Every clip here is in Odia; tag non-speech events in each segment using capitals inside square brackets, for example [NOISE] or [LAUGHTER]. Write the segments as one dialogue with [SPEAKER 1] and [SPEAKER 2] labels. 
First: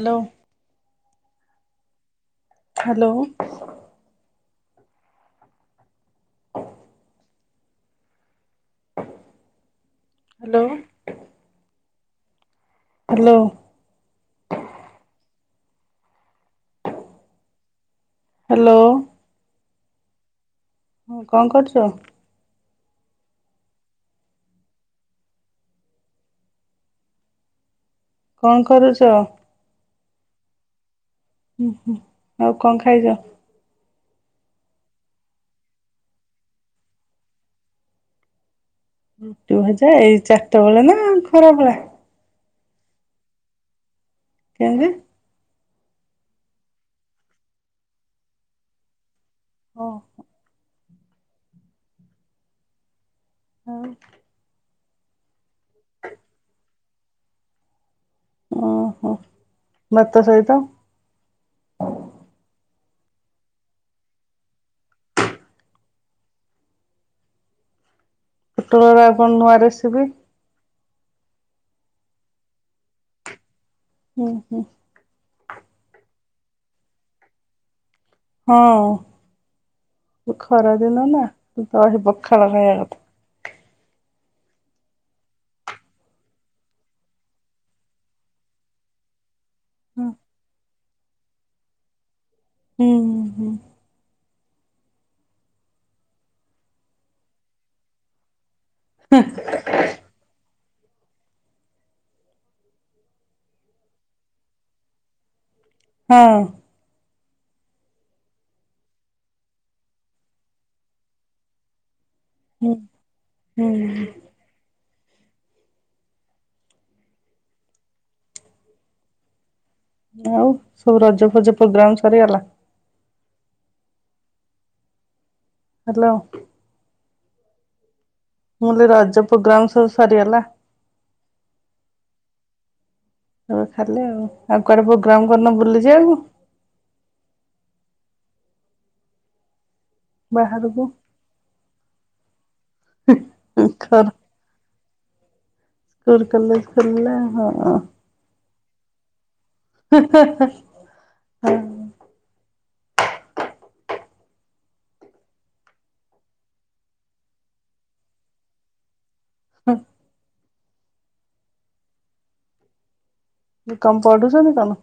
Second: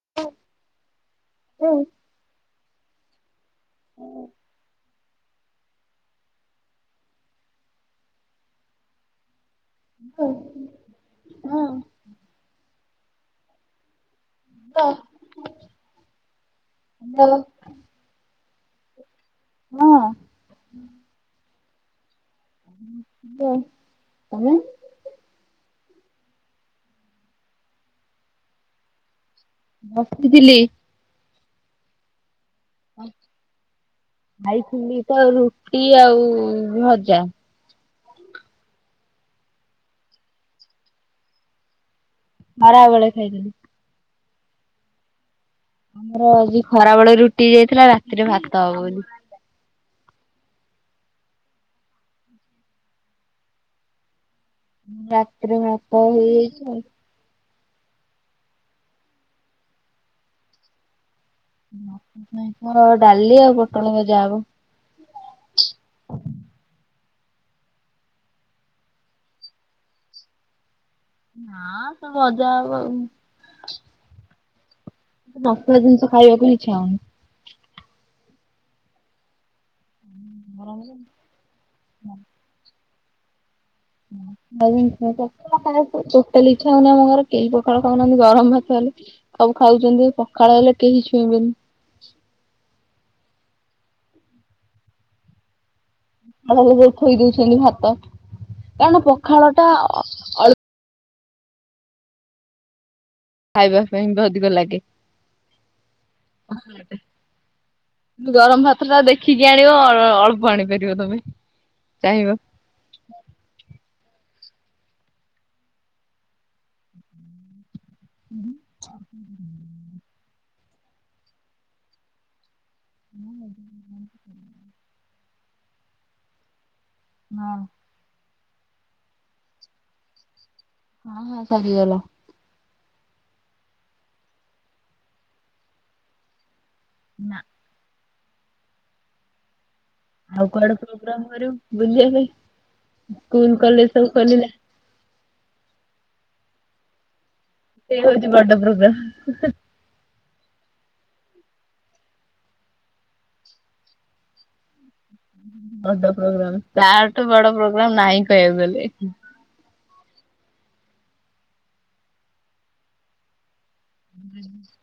[SPEAKER 1] ହ୍ୟାଲୋ।
[SPEAKER 2] ହୁଁ।
[SPEAKER 1] ହାଲୋ।
[SPEAKER 2] ହୁ। [INAUDIBLE]
[SPEAKER 1] ହ୍ୟାଲୋ
[SPEAKER 2] କ। [UNINTELLIGIBLE]
[SPEAKER 1] ହ୍ୟାଲୋ। ହୁଁ କଣ କରୁଛ।
[SPEAKER 2] [UNINTELLIGIBLE] କଣ।
[SPEAKER 1] କଣ କରୁଛ।
[SPEAKER 2] ବସିଥିଲି।
[SPEAKER 1] ଉଁ ହୁଁ ଆଉ କଣ ଖାଇଛ।
[SPEAKER 2] ଖାଇଥିଲି ତ ରୁଟି ଆଉ ଭଜା।
[SPEAKER 1] ରୁଟି ଭଜା ଏଇ ଚାରିଟା ବେଳେ ନା ଖରା ବେଳେ।
[SPEAKER 2] ଖରା ବେଳେ ଖାଇଥିଲି।
[SPEAKER 1] କେମତି।
[SPEAKER 2] ଆମର ଆଜି ଖରାବେଳେ ରୁଟି ହେଇଥିଲା ରାତିରେ ଭାତ ହବ ବୋଲି।
[SPEAKER 1] ଓ ହୋ। ଆଉ।
[SPEAKER 2] ରାତିରେ ଭାତ ହେଇଯାଇଛି ଆଉ।
[SPEAKER 1] ଓହୋ ଭତ ସହିତ
[SPEAKER 2] ଭାତ ସହିତ ଡାଲି ଆଉ ପୋଟଳ ଭଜା ହବ।
[SPEAKER 1] ପୋଟଳ ର ଆଉ କଣ ନୂଆ ରେସିପି।
[SPEAKER 2] ନାଁ ସବୁ ଉଜା ଆଉ।
[SPEAKER 1] ହୁଁ ହୁଁ।
[SPEAKER 2] ମସଲା ଜିନିଷ ଖାଇବାକୁ ଇଚ୍ଛା ହଉନି।
[SPEAKER 1] ହଉ ଏ ଖରା ଦିନ ନା ଦହି ପଖାଳ ଖାଇବା କଥା।
[SPEAKER 2] ଡାଲି ଭାତ। ଟୋଟାଲି ଇଛା ହଉନି ଆମ ଘରେ କେହି ପଖାଳ ଖାଉନାହାନ୍ତି ଗରମ ଭାତ ହେଲେ ସବୁ ଖାଉଛନ୍ତି ପଖାଳ ହେଲେ କେହି ଛୁଇଁବେନି।
[SPEAKER 1] ଉଁ ହୁଁ।
[SPEAKER 2] ହେ ହେ ହେଇ ଥୋଇ ଦେଇଥିଲି ଭାତ କାରଣ ପଖାଳ ଟା ଅ ଖାଇବା ପାଇଁ ଅଧିକ ଲାଗେ।
[SPEAKER 1] ହଁ।
[SPEAKER 2] ଭଲ ଲାଗେ। ଗରମ ଭାତ ଟା ଦେଖିକି ଆଣିବ ଅଳ୍ପ ଆଣିପାରିବ ତମେ ଚାହିଁବ।
[SPEAKER 1] ହୁଁ ହୁଁ।
[SPEAKER 2] ହୁଁ। ଉଁ ହୁଁ।
[SPEAKER 1] ଆଉ ସବୁ ରଜ ଫଜ ପୋଗ୍ରାମ ସରିଗଲା।
[SPEAKER 2] ହ [UNINTELLIGIBLE]
[SPEAKER 1] ହ୍ୟାଲୋ।
[SPEAKER 2] ହଁ।
[SPEAKER 1] ମୁଁ କଲି ରଜପୋଗ୍ରାମ ସବୁ ସରିଗଲା।
[SPEAKER 2] ହଁ ହଁ ସରିଗଲା।
[SPEAKER 1] ହଉ ତାହେଲେ ଆଉ ଆଉ କୁଆଡେ ପ୍ରୋଗ୍ରାମ କରିନ ବୁଲିଯିବାକୁ।
[SPEAKER 2] ନା। ଆଉ କୁଆଡେ ଇଆଡେ
[SPEAKER 1] ବାହାରକୁ
[SPEAKER 2] ପ୍ରୋଗ୍ରାମ କରିବ ବୁଲିବା ପାଇଁ ସ୍କୁଲ କଲେଜ
[SPEAKER 1] ଘର
[SPEAKER 2] ସବୁ ଖୋଲିଲା।
[SPEAKER 1] ସ୍କୁଲ୍‌ କଲେଜ ଖୋଲିଲା ହଁ।
[SPEAKER 2] ସେ ହଉଛି ବଡ଼ ପ୍ରୋଗ୍ରା
[SPEAKER 1] ହେ ହେ ହ।
[SPEAKER 2] ବଡ ପ୍ରୋଗ୍ରାମ ତା ଠୁ ବଡ ପ୍ରୋଗ୍ରାମ ନାହିଁ କହିବାକୁ ଗଲେ।
[SPEAKER 1] ହଁ। ବି କମ୍ ପଡ଼ୁଛନ୍ତି କଣ।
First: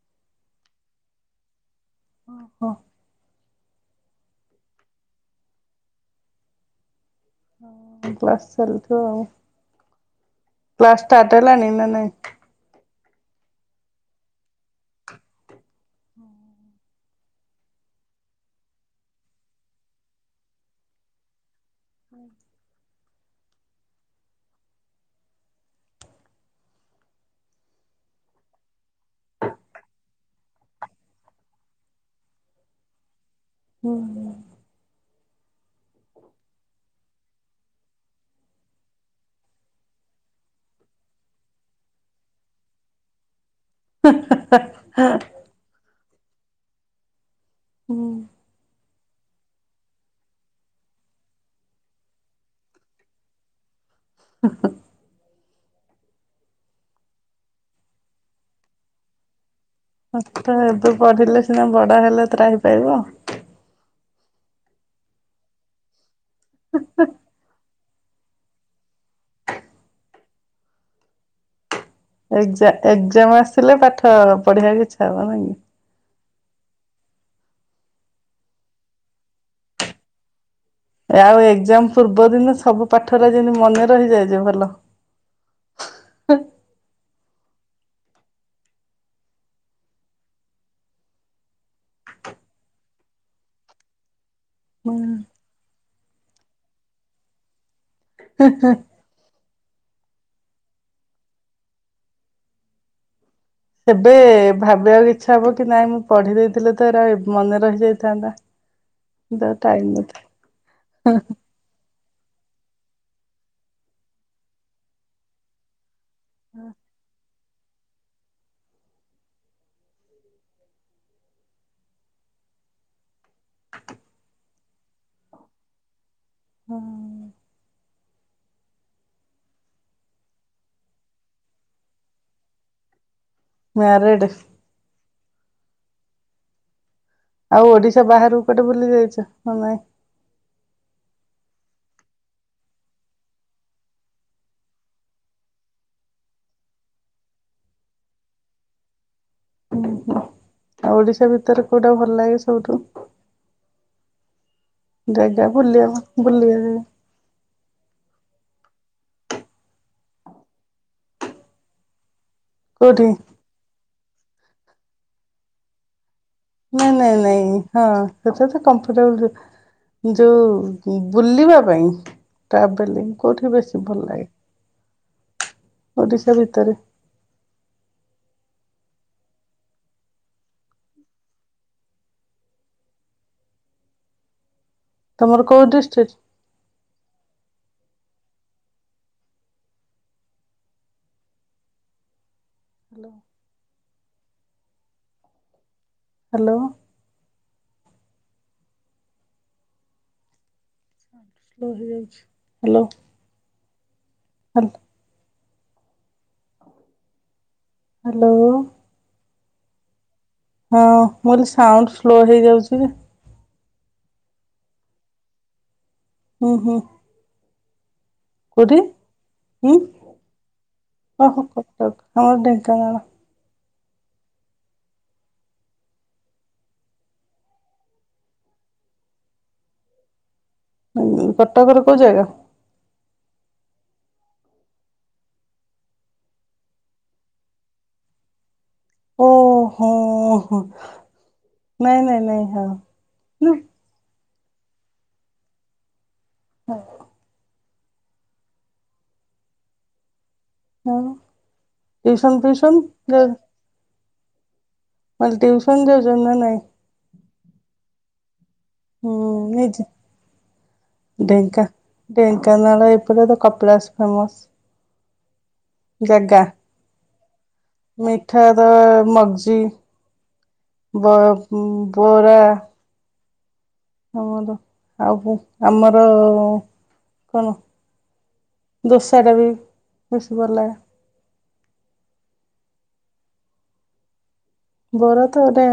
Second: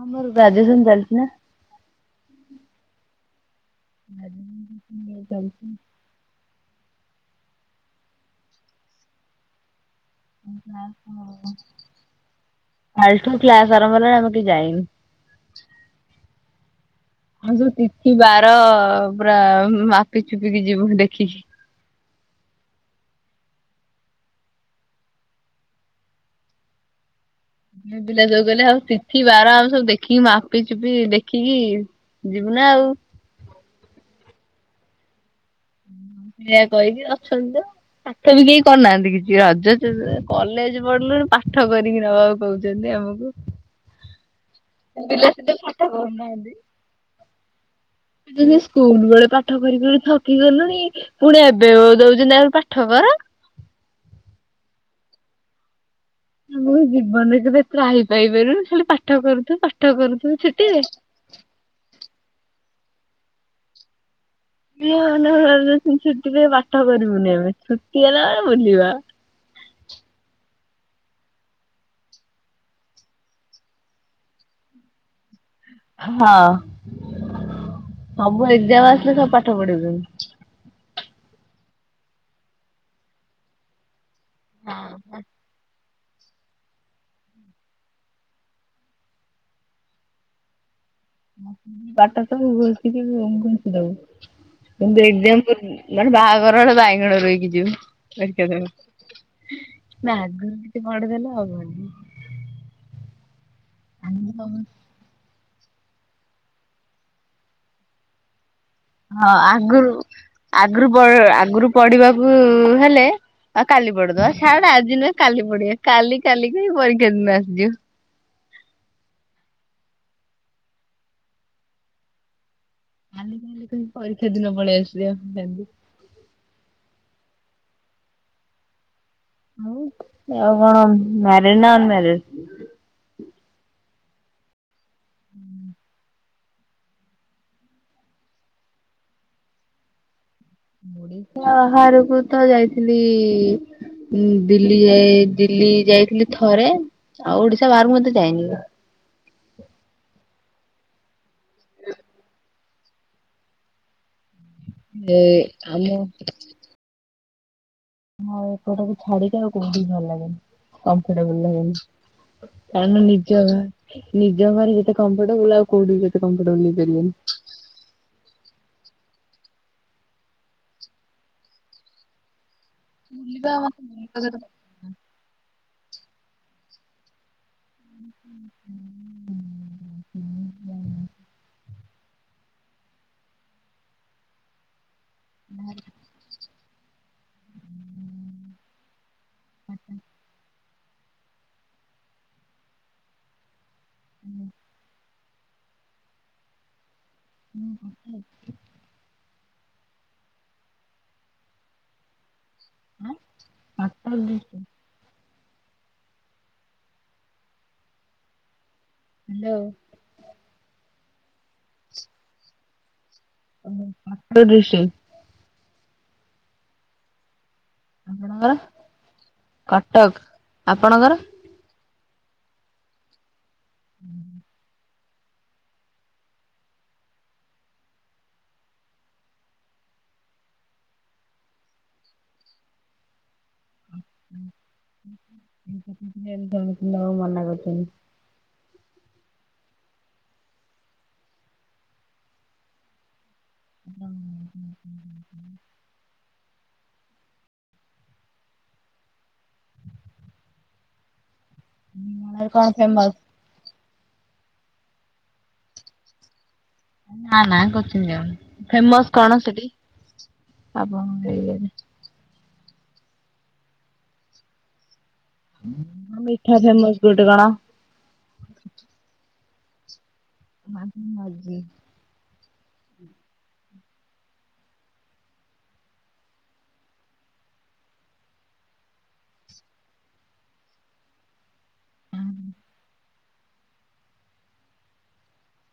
[SPEAKER 2] ହଁ ମୋର ଗ୍ରାଜୁଏସନ ଚାଲିଛି ନା।
[SPEAKER 1] ଓହୋ।
[SPEAKER 2] ଜଛି [UNINTELLIGIBLE]
[SPEAKER 1] କ୍ଲାସ ଚାଲିଥିବ ଆଉ କ୍ଲାସ ସ୍ଟାଟ୍ ହେଲାଣି ନା ନାଇଁ?
[SPEAKER 2] କାଲିଠୁ କ୍ଲାସ ଆରମ୍ଭ ହେଲାଣି ଆମେ କେହି ଯାଇନୁ।
[SPEAKER 1] ହଁ
[SPEAKER 2] ଆମେ ସବୁ ତିଥି ବାର ପୁରା ମାପି ଚୁପିକି ଯିବୁ ଦେଖିକି। ଝିଅପିଲା ଯୋଉ କହିଲେ ଆଉ ସବୁ ତିଥି ବାର ଆଉ ସବୁ ଦେଖିକି ମାପି ଚୁପି ଦେଖିକି ଯିବୁ ନା ଆଉ।
[SPEAKER 1] ହୁଁ ହୁଁ।
[SPEAKER 2] ଏଇଆ କହିକି ଅଛନ୍ତି ତ। ପାଠ ବି କେହି କରିନାହାନ୍ତି କିଛି ରଜ କଲେଜ୍ ପଢିଲୁ ପାଠ କରିକି ନବା ଆଉ। କହୁଚନ୍ତି ଆମକୁ।
[SPEAKER 1] ହ
[SPEAKER 2] ଇଲେକ୍ଟ୍ରି ଫଟ କରୁନାହାନ୍ତି।
[SPEAKER 1] ହୁଁ
[SPEAKER 2] କହୁଚନ୍ତି ସ୍କୁଲ ବେଳେ ପାଠ କରି କରି ଥକି ଗଲୁଣି ପୁଣି ଏବେ ଦଉଚନ୍ତି ଆହୁରି ପାଠ କର।
[SPEAKER 1] [INAUDIBLE]
[SPEAKER 2] ଆମ ଜୀବନ ରେ କେବେ ତ୍ରାହି ପାଇ ପାରିବୁନି ଖାଲି ପାଠ କରୁଥିବୁ ପାଠ। କରୁଥିବୁ
[SPEAKER 1] ପାଠ
[SPEAKER 2] ଛୁଟିରେ।
[SPEAKER 1] ଏବେ ପଢିଲେ ସିନା ବଡ ହେଲେ ତ୍ରାହି ପାଇବ।
[SPEAKER 2] କିଏ ମାନେ [INAUDIBLE] ଛୁଟି ପାଇଁ ପାଠ କରିବୁନି ଆମେ ଛୁଟି ହେଲା ମାନେ ବୁଲିବା।
[SPEAKER 1] ଏକ୍ ଜା ଏକ୍ଜାମ ଆସିଲେ ପାଠ ପଢିଆକୁ ଇଚ୍ଛା ହବ ନାଇଁ କି?
[SPEAKER 2] ହଁ ସବୁ ଏଜ୍କାମ ଆସିଲେ ସବୁ ପାଠ ପଢିିବୁ।
[SPEAKER 1] ଆଉ ଏକ୍ଜାମ ପୂର୍ବ ଦିନ ସବୁ ପାଠ ହେରା ଯେମିତି ମନେ ରହିଯାଏ ଯେ ଭଲ
[SPEAKER 2] ହଁ ହଁ। ବାଟ ସବୁ ଘୋଷିକି ଘୋଷି ଦବୁ କିନ୍ତୁ
[SPEAKER 1] ହୁଁ
[SPEAKER 2] ଏକ୍ଜାମ୍। ମାନେ ବାହାଘରରେ ବାଇଗଣ ରୋଇକି ଯିବୁ ଏକ୍ଜାମ୍ ରେ। ନାଁ ଆଗ ଏମିତି ପଢିଦେଲେ ହବନି।
[SPEAKER 1] ସେବେ ଭାବିବାକୁ ଇଚ୍ଛା ହବ କି ନାଇଁ ମୁଁ ପଢି ଦେଇଥିଲେ ଥରେ ମନେ ରହିଯାଇଥାନ୍ତା।
[SPEAKER 2] ହଁ
[SPEAKER 1] କିନ୍ତୁ ଆଉ ଟାଇମ୍
[SPEAKER 2] ଆଗରୁ
[SPEAKER 1] ନଥାଏ।
[SPEAKER 2] ଆଗରୁ ପ ଆଗୁରୁ ପଢିବାକୁ ହେଲେ ଆଉ କାଲି ପଢିଦବା ଛାଡେ ଆଜି ନୁହେଁ କାଲି ପଢିଆ। କାଲି କାଲିକି ହିଁ ପରୀକ୍ଷା ଦିନ ଆସିଯାଏ। କାଲି କାଲି କହିପରୀକ୍ଷା ଦିନ ପଳେଇ ଆସିବ ନିହାତି।
[SPEAKER 1] ହଁ।
[SPEAKER 2] ଆଉ ତମେ କଣ ମ୍ୟାରିଡ୍ ନାଁ ଅନ୍ ମ୍ୟାରେଡ୍?
[SPEAKER 1] ମ୍ୟାରେଡ଼େ। ଆଉ ଓଡିଶା ବାହାରକୁ କୁଆଡେ ବୁଲି ଯାଇଚ ନା ନାଇଁ?
[SPEAKER 2] ଓଡିଶା ବାହାରକୁ ତ ଯାଇଥିଲି। ହୁଁ ଦିଲ୍ଲୀ ଯାଇ ଦିଲ୍ଲୀ ଯାଇଥିଲି ଥରେ ଆଉ ଓଡିଶା ବାହାରକୁ ମୁଁ ଏତେ ଯାଇନି।
[SPEAKER 1] ଉହୁଁ। ଆଉ ଓଡିଶା ଭିତରେ କୋଉଟା ଭଲ ଲାଗେ ସବୁଠୁ? ଜେଗା
[SPEAKER 2] ଆମ
[SPEAKER 1] ବୁଲିଆ ବୁଲିଆ ଜାଗା?
[SPEAKER 2] ମୋ ଏପଟାକୁ ଛାଡିକି ଆଉ କୋଉଠି ଭଲ ଲାଗେନି କମ୍ଫୋର୍ଟେବୁଲ୍ ଲାଗେନି। କାରଣ
[SPEAKER 1] କୋଉଠି
[SPEAKER 2] ନିଜ ଗାଁ ନିଜ ଘରେ ଯେତେ କମ୍ଫୋର୍ଟେବୁଲ୍ ଆଉ କୋଉଠି ବି ସେତେ କମ୍ଫୋର୍ଟେବୁଲ୍
[SPEAKER 1] ନାଇଁ ନାଇଁ ନାଇଁ ହଁ। ସେଟା ତ କମ୍ଫୋର୍ଟେବଲ୍ ଯୋଉ ବୁଲିବା ପାଇଁ। ଟ୍ରାଭେଲିଙ୍ଗ୍ କୋଉଠି ବେଶୀ ଭଲ ଲାଗେ ଓଡ଼ିଶା ଭିତରେ?
[SPEAKER 2] [UNINTELLIGIBLE]
[SPEAKER 1] ତମର କୋଉ ଡିଷ୍ଟ୍ରିକ୍?
[SPEAKER 2] ଆଚ୍ଛା।
[SPEAKER 1] ହ୍ୟାଲୋ
[SPEAKER 2] ହୁଁ।
[SPEAKER 1] ହ୍ୟାଲୋ।
[SPEAKER 2] ଉଁ ହୁଁ [INAUDIBLE]
[SPEAKER 1] ରହି ଯାଇଚି, ହ୍ୟାଲୋ। Hello
[SPEAKER 2] [INAUDIBLE]
[SPEAKER 1] hello.
[SPEAKER 2] ହ୍ୟାଲୋ।
[SPEAKER 1] ହଁ ମୁଁ କହିଲି ସାଉଣ୍ଡ ସ୍ଲୋ ହେଇଯାଉଚି ଯେ।
[SPEAKER 2] ତିରିଶି।
[SPEAKER 1] ହୁଁ-ହୁଁ।
[SPEAKER 2] ଆପଣଙ୍କର? କଟକ ଆପଣଙ୍କର?
[SPEAKER 1] ଆଉ ଢେଙ୍କାନାଳ।
[SPEAKER 2] ହୁଁ
[SPEAKER 1] ଉଁ କଟକରେ କୋଉ ଜାଗା?
[SPEAKER 2] ଇନଫରମେସନ ଦେବାକୁ ମନା କରିଛନ୍ତି।
[SPEAKER 1] ଓହୋ ହୋ, ନାଇଁ -ନାଇଁ -ନାଇଁ। ହୁଁ। [INAUDIBLE] ଟିଉସନ୍
[SPEAKER 2] କଣ
[SPEAKER 1] ଫିଉସନ୍
[SPEAKER 2] ଫେମସ?
[SPEAKER 1] [INAUDIBLE] କହିଲି ଟିଉସନ୍ ଯାଉଚନ୍ତି ନାଁ ନାଇଁ?
[SPEAKER 2] ନାଁ-ନାଁ କୋଚିଙ୍ଗ୍ ଯାଉନି ଫେମସ୍
[SPEAKER 1] ହୁଁ
[SPEAKER 2] କଣ ସେଠି
[SPEAKER 1] ନିଜେ
[SPEAKER 2] ଆପଣଙ୍କ
[SPEAKER 1] ଢେଙ୍କା
[SPEAKER 2] ଏରିଆରେ?
[SPEAKER 1] ଢେଙ୍କାନାଳ ଏପଟେ ତ କପିଳାସ ଫେମସ୍।
[SPEAKER 2] ମିଠା ଫେମସ୍ ଗୋଟେ କଣ?
[SPEAKER 1] ମିଠା ତ ମଗଜି, ବ-ବରା। ଆମର, ଆଉ କଣ ଆମର-ଅ-ଅ-ଅ କଣ। ଦୋସାଟା ବି, ବେଶୀ ଭଲ ଲାଗେ।
[SPEAKER 2] ହୁଁ
[SPEAKER 1] ବରା ତ ଗୋଟେ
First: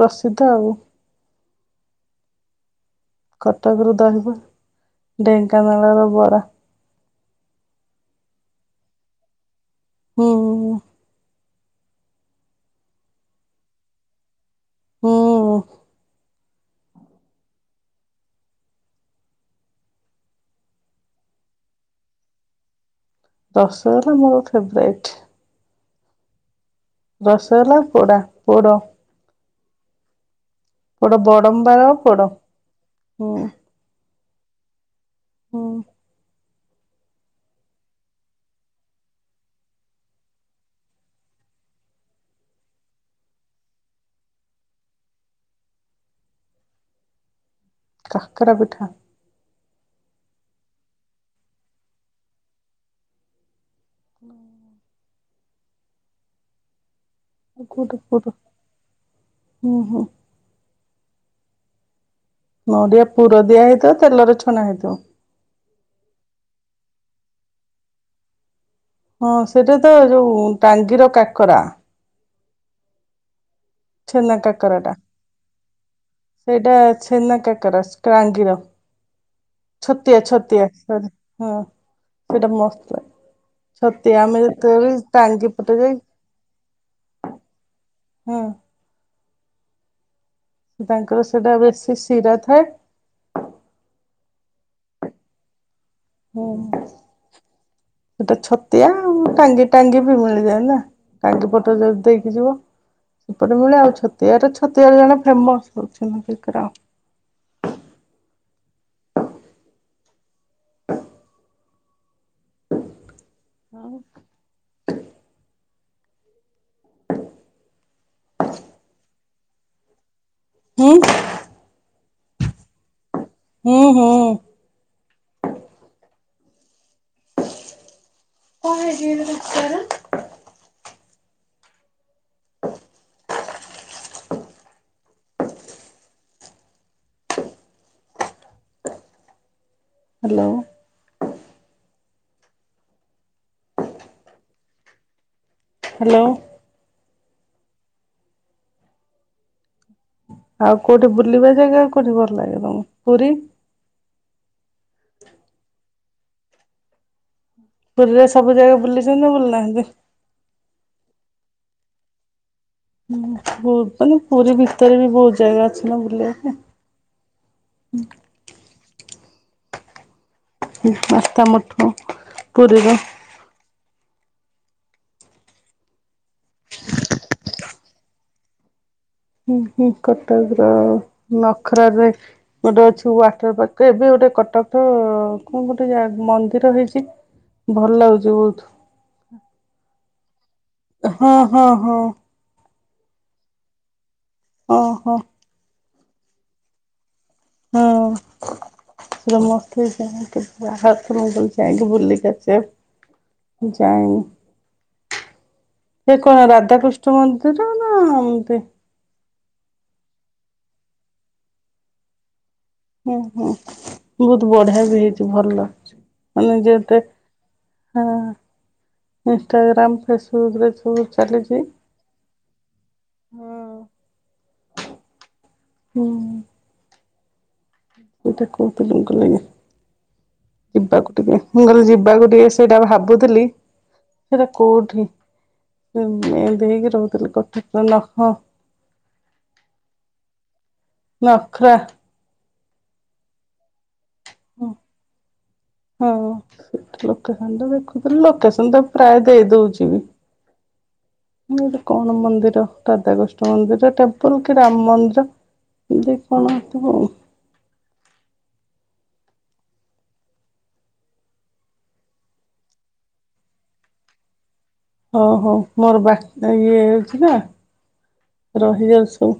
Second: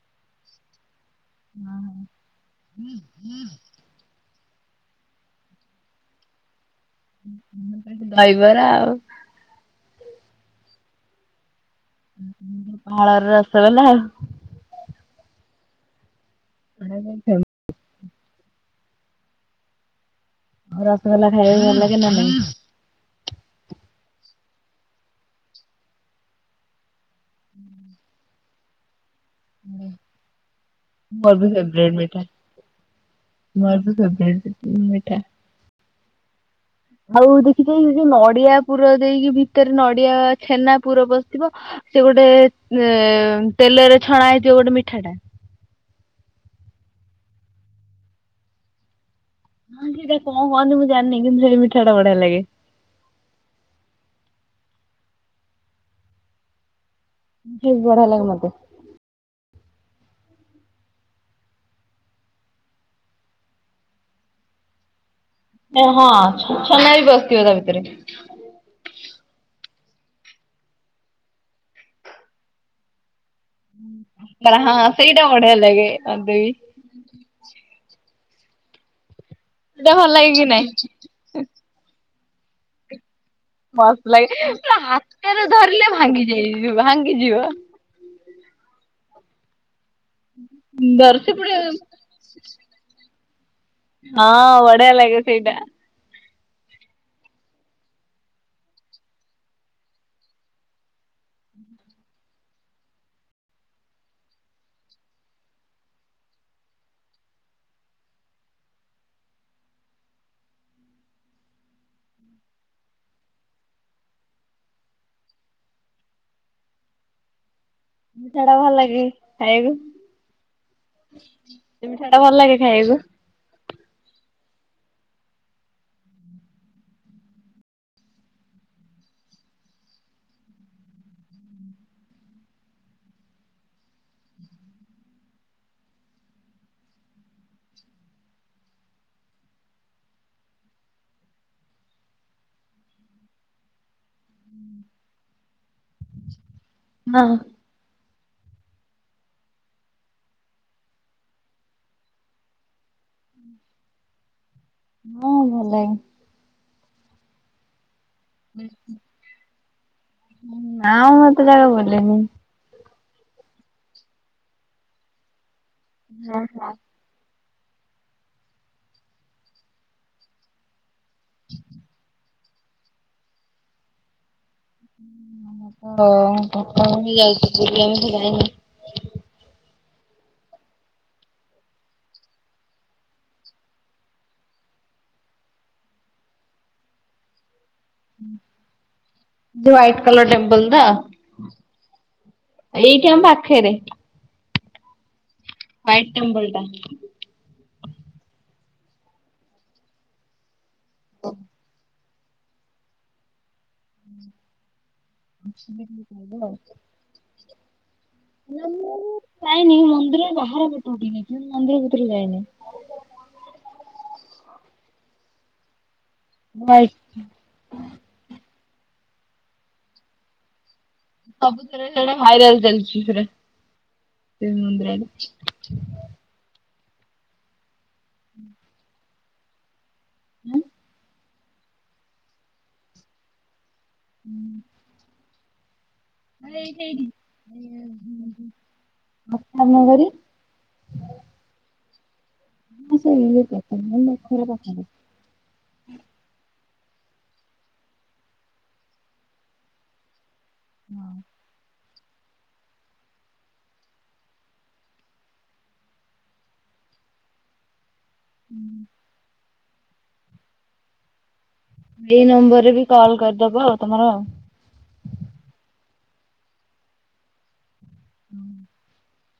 [SPEAKER 1] ପ୍ରସିଦ୍ଧ ଆଉ।
[SPEAKER 2] [INAUDIBLE] ହୁଁ ହଁ
[SPEAKER 1] କଟକରୁ ଦହିବ ଢେଙ୍କାନାଳର ବରା।
[SPEAKER 2] ଦହିବରା ଆଉ।
[SPEAKER 1] ହୁଁହୁଁହୁଁ।
[SPEAKER 2] ପାହାଳର ରସଗୋଲା ଆଉ।
[SPEAKER 1] ଉଁ -ହୁଁ।
[SPEAKER 2] [INAUDIBLE] ଆଉ ରସଗୋଲା ଖାଇବାକୁ ଭଲ ଲାଗେ ନା ନାଇଁ?
[SPEAKER 1] ରସଗୋଲା ମୋର ଫେବରାଇଟ୍। ରସଗୋଲା ପୋଡା, ପୋଡ।
[SPEAKER 2] ମୋର ବି ଫେବରାଇଟ୍ ମିଠା,
[SPEAKER 1] ହୁଁ
[SPEAKER 2] ମୋର ବି ଫେବରାଇଟ୍ [INAUDIBLE] ମିଠା।
[SPEAKER 1] ହୁଁ।
[SPEAKER 2] ଆଉ ଦେଖିଛକି ଯୋଉ ନଡିଆ ପୁର ଦେଇକି ଭିତରେ ନଡିଆ ଛେନା ପୁର ପଶିଥିବ ସେ ଗୋଟେ-ଏ-ଏ ଏ-ଏ ତେଲରେ ଛଣା ହେଇଥିବ ଗୋଟେ ମିଠାଟା।
[SPEAKER 1] କାକରା ପିଠା।
[SPEAKER 2] ହଁ ସେଇଟା କଣ କହନ୍ତି ମୁ ଜାଣିନି କିନ୍ତୁ ସେହି ମିଠା ଟା ବଢିଆ ଲାଗେ।
[SPEAKER 1] କୁଟୁ
[SPEAKER 2] ବଢିଆ ଲାଗେ
[SPEAKER 1] କୁଟୁ
[SPEAKER 2] ମତେ।
[SPEAKER 1] ହୁଁ ହୁଁ। ନଡ଼ିଆ ପୁର ଦିଆ ହେଇଥିବ ତେଲରେ ଛଣା ହେଇଥିବ।
[SPEAKER 2] ଏ ହଁ ଛନା ବି ବସିଥିବ ତା ଭିତରେ
[SPEAKER 1] ହଁ ସେଟା ତ ଯୋଉ ଟାଙ୍ଗିର କାକରା। ଛେନା
[SPEAKER 2] ଆରେ ହଁ
[SPEAKER 1] କାକରାଟା
[SPEAKER 2] ସେଇଟା ବଢିଆ ଲାଗେ। ମତେ ବି
[SPEAKER 1] ସେଇଟା ଛେନା କାକେରା କାଙ୍ଗିର
[SPEAKER 2] ସେଇଟା ଭଲ
[SPEAKER 1] ଛତିଆ
[SPEAKER 2] ଲାଗେ କି ନାଇଁ?
[SPEAKER 1] ଛତିଆ ସରି ହଁ ସେଇଟା ମସ୍ତ
[SPEAKER 2] ମସ୍ତ
[SPEAKER 1] ଛତିଆ ଆମେ
[SPEAKER 2] ଲାଗେ ପୁରା
[SPEAKER 1] ଯେତେବେଳେ
[SPEAKER 2] ହାତରେ
[SPEAKER 1] ଟାଙ୍ଗି ପଟେ
[SPEAKER 2] ଧରିଲେ
[SPEAKER 1] ଯାଇ
[SPEAKER 2] ଭାଙ୍ଗି ଯି ଭାଙ୍ଗିଯିବ।
[SPEAKER 1] ହୁଁ। ତାଙ୍କର
[SPEAKER 2] ଦର୍ଶି ପୁଡେ
[SPEAKER 1] ସେଇଟା ବେଶୀ ଶିରା ଥାଏ
[SPEAKER 2] ହଁ ବଢିଆ ଲାଗେ ସେଇଟା।
[SPEAKER 1] ହୁଁ ସେଟା ଛତିଆ ଆଉ ଟାଙ୍ଗି ଟାଙ୍ଗି ବି ମିଳିଯାଏ ନା। ତାଙ୍କେ ପଟରେ ଯଦି ଦେଇକି ଯିବ ଏପଟେ ମିଳେ ଆଉ ଛତିଆରେ ଛତିଆ ଜଣେ ଫେମସ ଅଛନ୍ତି କାକେରା ଆଉ
[SPEAKER 2] ସେଟା ଭଲ ଲାଗେ ଖାଇଲୁ
[SPEAKER 1] ହୁଁ
[SPEAKER 2] ସେ ମିଠାଟା ଭଲ ଲାଗେ ଖାଇବାକୁ?
[SPEAKER 1] ହୁଁ ହୁଁ। କଣ ହେଇଚି କିଲୋ ତାଙ୍କର? ହ୍ୟାଲୋ ହ୍ୟାଲୋ
[SPEAKER 2] ନ ହ
[SPEAKER 1] ଆଉ କୋଉଠି ବୁଲିବା ଜାଗା କୋଉଠି ଭଲ ଲାଗେ ତମକୁ ପୁରୀ
[SPEAKER 2] ମୁଁ ଭଲନାଇ
[SPEAKER 1] ପୁରୀରେ ସବୁ ଜାଗା ବୁଲିଛନ୍ତି ନା ବୁଲିନାହାନ୍ତି?
[SPEAKER 2] ନା ମୁଁ ଏତେ ଜାଗା ବୁଲେନି।
[SPEAKER 1] ବହୁତ ମାନେ ପୁରୀ ଭିତରେ ବି ବହୁତ ଜାଗା ଅଛି ନା ବୁଲିବା ପାଇଁ। ମାତା ମଠ ପୁରୀର
[SPEAKER 2] ଓହୋ [UNINTELLIGIBLE] ଯାଇନି
[SPEAKER 1] ହୁଁ ହୁଁ କଟକର ନଖରାରେ ଗୋଟେ ଅଛି ୱାଟର ପାର୍କ ଏବେ ଗୋଟେ କଟକ କଣ ଗୋଟେ ଜା ମନ୍ଦିର ହେଇଛି। [INAUDIBLE] ଲାଗୁଛି ବହୁତ
[SPEAKER 2] ଯୋଉ ୟାଇଟ କଲର ଟେମ୍ପଲ ଟା
[SPEAKER 1] ହଁ ହଁ ହଁ
[SPEAKER 2] ଏଇଠି ଆମ ପାଖେରେ
[SPEAKER 1] ଓହୋ
[SPEAKER 2] ହ୍ୱାଇଟ ଟେମ୍ପଲ ଟା
[SPEAKER 1] ଓ ଯୋଉ ମସ୍ତ ହେଇଚି [UNINTELLIGIBLE] ହାତ [UNINTELLIGIBLE] ବୁଲିକି ଆସେ ଯାଇନି ସେ କଣ ରାଧାକୃଷ୍ଣ ମନ୍ଦିର ନା ଏମତି
[SPEAKER 2] ନା ମୁଁ ବି ଯାଇନି ମନ୍ଦିର ବାହାର ପଟୁ ଉଠି କି ଦେଖେ ମୁଁ ମନ୍ଦିର ଭିତରକୁ ଯାଇନି।
[SPEAKER 1] ହୁଁ ହୁଁ, ବହୁତ ବଢିଆ ବି ହେଇଛି ଭଲ ଅଛି ମାନେ
[SPEAKER 2] ଭାଇ
[SPEAKER 1] ଯେତେ ହଁ ଇନ୍‌ଷ୍ଟାଗ୍ରାମ, ଫେସବୁକରେ ସବୁ ଚାଲିଛି।
[SPEAKER 2] ସବୁଥିରେ ସେଇଟା ଭାଇରାଲ ଚାଲିଛି ସେଟା
[SPEAKER 1] ହଁ।
[SPEAKER 2] ସେ ମନ୍ଦିରଟା
[SPEAKER 1] ହୁଁ ଏଇଟା କୋଉ ଫିଲମ କଲେଣି ଯିବାକୁ ଟିକେ ମୁଁ କହିଲି ଯିବାକୁ ଟିକେ ସେଇଟା ଭାବୁଥିଲି ସେଇଟା କୋଉଠି? ଏମିତି ଏମିତି ହେଇକି ରହୁଥିଲା କଥା ତ ନହଁ
[SPEAKER 2] ଟା। ନଗରୀ
[SPEAKER 1] ନଖରା
[SPEAKER 2] [UNINTELLIGIBLE]
[SPEAKER 1] ହଁ ସେ ଲୋକେସନ ଟା ଦେଖୁଥିଲି, ଲୋକେସନ ତ ପ୍ରାୟ ଦେଇ ଦଉଛି ବି
[SPEAKER 2] ହଁ
[SPEAKER 1] ଏଟା କଣ ମନ୍ଦିର ରାଧାକୃଷ୍ଣ ମନ୍ଦିର ଟେମ୍ପଲ କି ରାମ ମନ୍ଦିର ଦେଖେ କଣ ହେଇଥିବ ଆଉ
[SPEAKER 2] ହୁଁ ଏଇ ନମ୍ବରରେ ବି କଲ କରିଦବ ଆଉ, ତମର
[SPEAKER 1] ହଉ ହଉ ମୋର ବାରଟା ଇଏ ହେଉଛି ନା ରହିଯାଉ ସବୁ